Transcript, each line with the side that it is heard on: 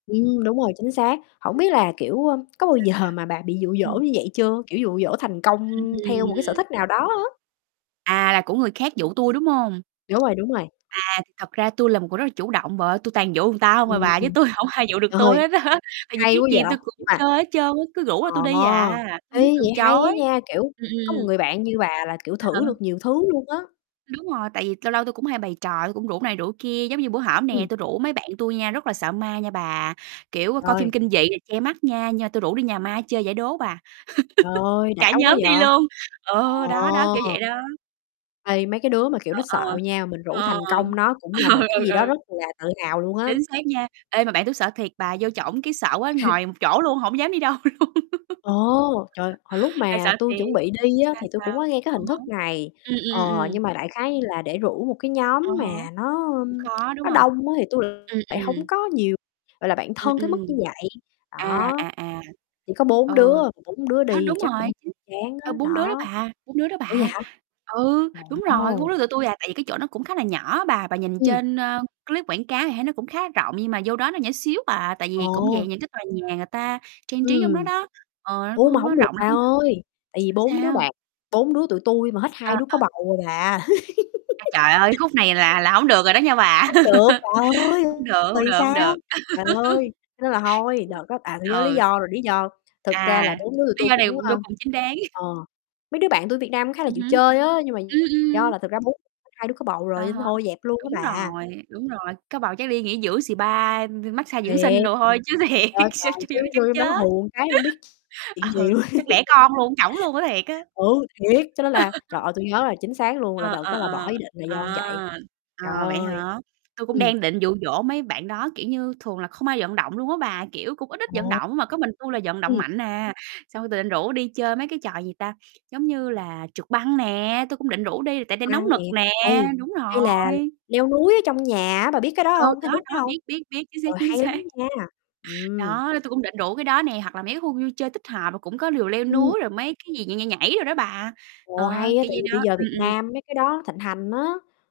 left: Ừm, đúng rồi, chính xác. Hổng biết là, kiểu, ơ, có bao
right: Sao,
left: giờ mà bà bị dụ
right: sao?
left: dỗ
right: Ừm.
left: như vậy chưa? Kiểu, dụ dỗ thành công theo một cái sở
right: Ừm.
left: thích nào đó á.
right: À, là của người khác dụ tui, đúng hông?
left: Đúng rồi, đúng rồi.
right: À, thì thật ra tui là một người rất là chủ động bà ơi, tui toàn dụ người ta hông
left: Ừm,
right: à bà chứ
left: ừm.
right: tui hổng ai dụ được tui
left: Rồi,
right: hết á, tại vì
left: hay
right: cái
left: quá
right: gì
left: vậy,
right: tui
left: nhưng
right: cũng
left: mà
right: chơi hết trơn á, cứ rủ
left: ờ,
right: là tui đi à, tui
left: ê,
right: muốn từ
left: vậy hay á
right: chối,
left: nha, kiểu,
right: ừm,
left: có một
right: ừm.
left: người bạn như bà là, kiểu,
right: À ha.
left: thử được nhiều thứ luôn á.
right: Đúng rồi, tại vì lâu lâu tôi cũng hay bày trò, tui cũng rủ này rủ kia, giống như bữa hổm nè,
left: Ừm.
right: tui rủ mấy bạn tui nha, rất là sợ ma nha bà, kiểu, ơ, coi phim
left: Rồi.
right: kinh dị nè, che mắt nha, nhưng mà tui rủ đi nhà ma chơi giải đố bà.
left: Trời ơi, đã
right: Cả
left: quá
right: nhóm
left: vậy!
right: đi luôn, ờ, đó đó, kiểu
left: Ờ!
right: vậy đó.
left: Ê, mấy cái đứa mà, kiểu, nó
right: Ờ,
left: sợ
right: ờ,
left: nha, mình rủ thành
right: ờ.
left: công nó cũng là một cái
right: Ừ,
left: gì đó
right: ừ.
left: rất là tự hào luôn á.
right: Chính xác nha. Ê, mà bạn tui sợ thiệt bà, vô trỏng cái sợ quá ngồi một chỗ luôn, hổng dám đi đâu luôn.
left: Ồ! Trời! Hồi lúc
right: Tại sợ
left: mà tui
right: thiệt.
left: chuẩn bị đi á,
right: sao,
left: thì tui
right: sao?
left: cũng có nghe cái
right: À
left: hình
right: há.
left: thức này,
right: Ừm,
left: ờ,
right: ừm, ừm.
left: nhưng mà đại khái như là để rủ một cái
right: À
left: nhóm
right: há.
left: mà nó,
right: Cũng
left: ơm,
right: khó, đúng
left: nó
right: hông?
left: đông á, thì tui lại
right: Ừm,
left: lại
right: ừm.
left: hông có nhiều, gọi là, bạn
right: Ừm,
left: thân tới mức
right: ừm.
left: như vậy,
right: À,
left: đó.
right: à, à.
left: Chỉ có 4 đứa,
right: Ừ,
left: mà 4 đứa đi
right: đó,
left: thì
right: đúng
left: chắc
right: rồi,
left: cũng
right: chính
left: chán á,
right: ơ, 4 đứa đó
left: đó.
right: bà, 4 đứa đó
left: Ủa vậy
right: bà.
left: hả?
right: Ừ, đúng rồi, có
left: Ồ.
right: 4 đưa tụi tui, à, tại vì cái chỗ nó cũng khá là nhỏ á bà, bà nhìn
left: Ừm.
right: trên, ơ, clip quảng cáo thì thấy nó cũng khá rộng nhưng mà vô đó nó nhỏ xíu à, tại
left: Ờ.
right: vì cũng dạng những cái tòa nhà người ta trang trí trong đó
left: Ừm.
right: đó ờ, nó
left: Ủa?
right: cũng
left: Mà
right: hông có
left: hổng được
right: rộng
left: bà
right: lắm đ
left: ơi, tại vì
right: sao,
left: 4 đứa
right: sao?
left: bạn bốn đứa tụi tui mà hết
right: À,
left: 2 đứa có
right: ờ.
left: bầu rồi bà.
right: A, trời ơi! Khúc này là là hổng được rồi đó nha bà.
left: Hông được, bà ơi!
right: Hông được, hông
left: Rồi
right: được, hông
left: sao?
right: được.
left: Trời ơi! Cho nên là thôi, đợt đó à, tui nhớ lý
right: ừ.
left: do rồi, lý do thực
right: À,
left: ra là 4 đứa tụi
right: lý
left: tui
right: do này
left: cũng,
right: vô
left: a
right: cùng chính đáng.
left: ờ, mấy đứa bạn tui ở Việt Nam khá là
right: Ừm
left: chịu
right: hứm.
left: chơi á, nhưng mà
right: Ừm,
left: do
right: ừm.
left: là thực ra 4 [unintelligible] 2 đứa có bầu rồi
right: À
left: nên
right: há.
left: thôi dẹp luôn á
right: Đúng
left: bà.
right: rồi, đúng rồi, có bầu chắc đi nghỉ dưỡng spa, đi mát-xa dưỡng
left: Thiệt.
right: sinh đồ thôi chứ
left: Trời
right: thiệt
left: ơi
right: s
left: trời!
right: chui
left: Chứ
right: vô đó
left: vô
right: chắc
left: trong đó
right: chết.
left: hù một cái hông biết chuyện gì
right: Ờ,
left: luôn.
right: chắc đẻ con luôn ở trỏng luôn á, thiệt á.
left: Ừ, thiệt, cho nên là trời ơi! Tui nhớ là chính xác luôn là
right: Ờ,
left: đợt
right: ờ,
left: đó là bỏ
right: ờ,
left: ý định là do như
right: ờ,
left: vậy. Trời
right: ờ, vậy
left: ơi!
right: hả? Tui cũng
left: Ừm.
right: đang định dụ dỗ mấy bạn đó, kiểu như, thường là không ai vận động luôn á bà, kiểu, cũng ít ít vận
left: Ồ.
right: động mà có mình tui là vận động
left: Ừm.
right: mạnh à, xong tui định rủ đi chơi mấy cái trò, gì ta, giống như là trượt băng nè, tui cũng định rủ đi tại đây nóng
left: Băng
right: nực
left: nè.
right: nè,
left: Hay
right: đúng
left: hay là
right: rồi.
left: leo núi ở trong nhà á, bà biết cái đó
right: Ừ,
left: hông? Cái
right: đó
left: hình thức
right: đó,
left: đó hông?
right: biết, biết, biết, chính xác,
left: Trời,
right: chính
left: hay lắm
right: xác.
left: nha! Ừm.
right: Đó, nên tui cũng định rủ cái đó nè, hoặc là mấy cái khu vui chơi tích hợp đồ cũng có lều leo
left: Ừm.
right: núi rồi mấy cái gì nhảy, nhảy, nhảy đồ đó bà,
left: Ồ,
right: ờ,
left: hay á,
right: kiểu
left: tại
right: vậy
left: vì
right: đó,
left: bây giờ
right: ừm,
left: Việt
right: ừm.
left: Nam mấy cái đó thịnh hành á.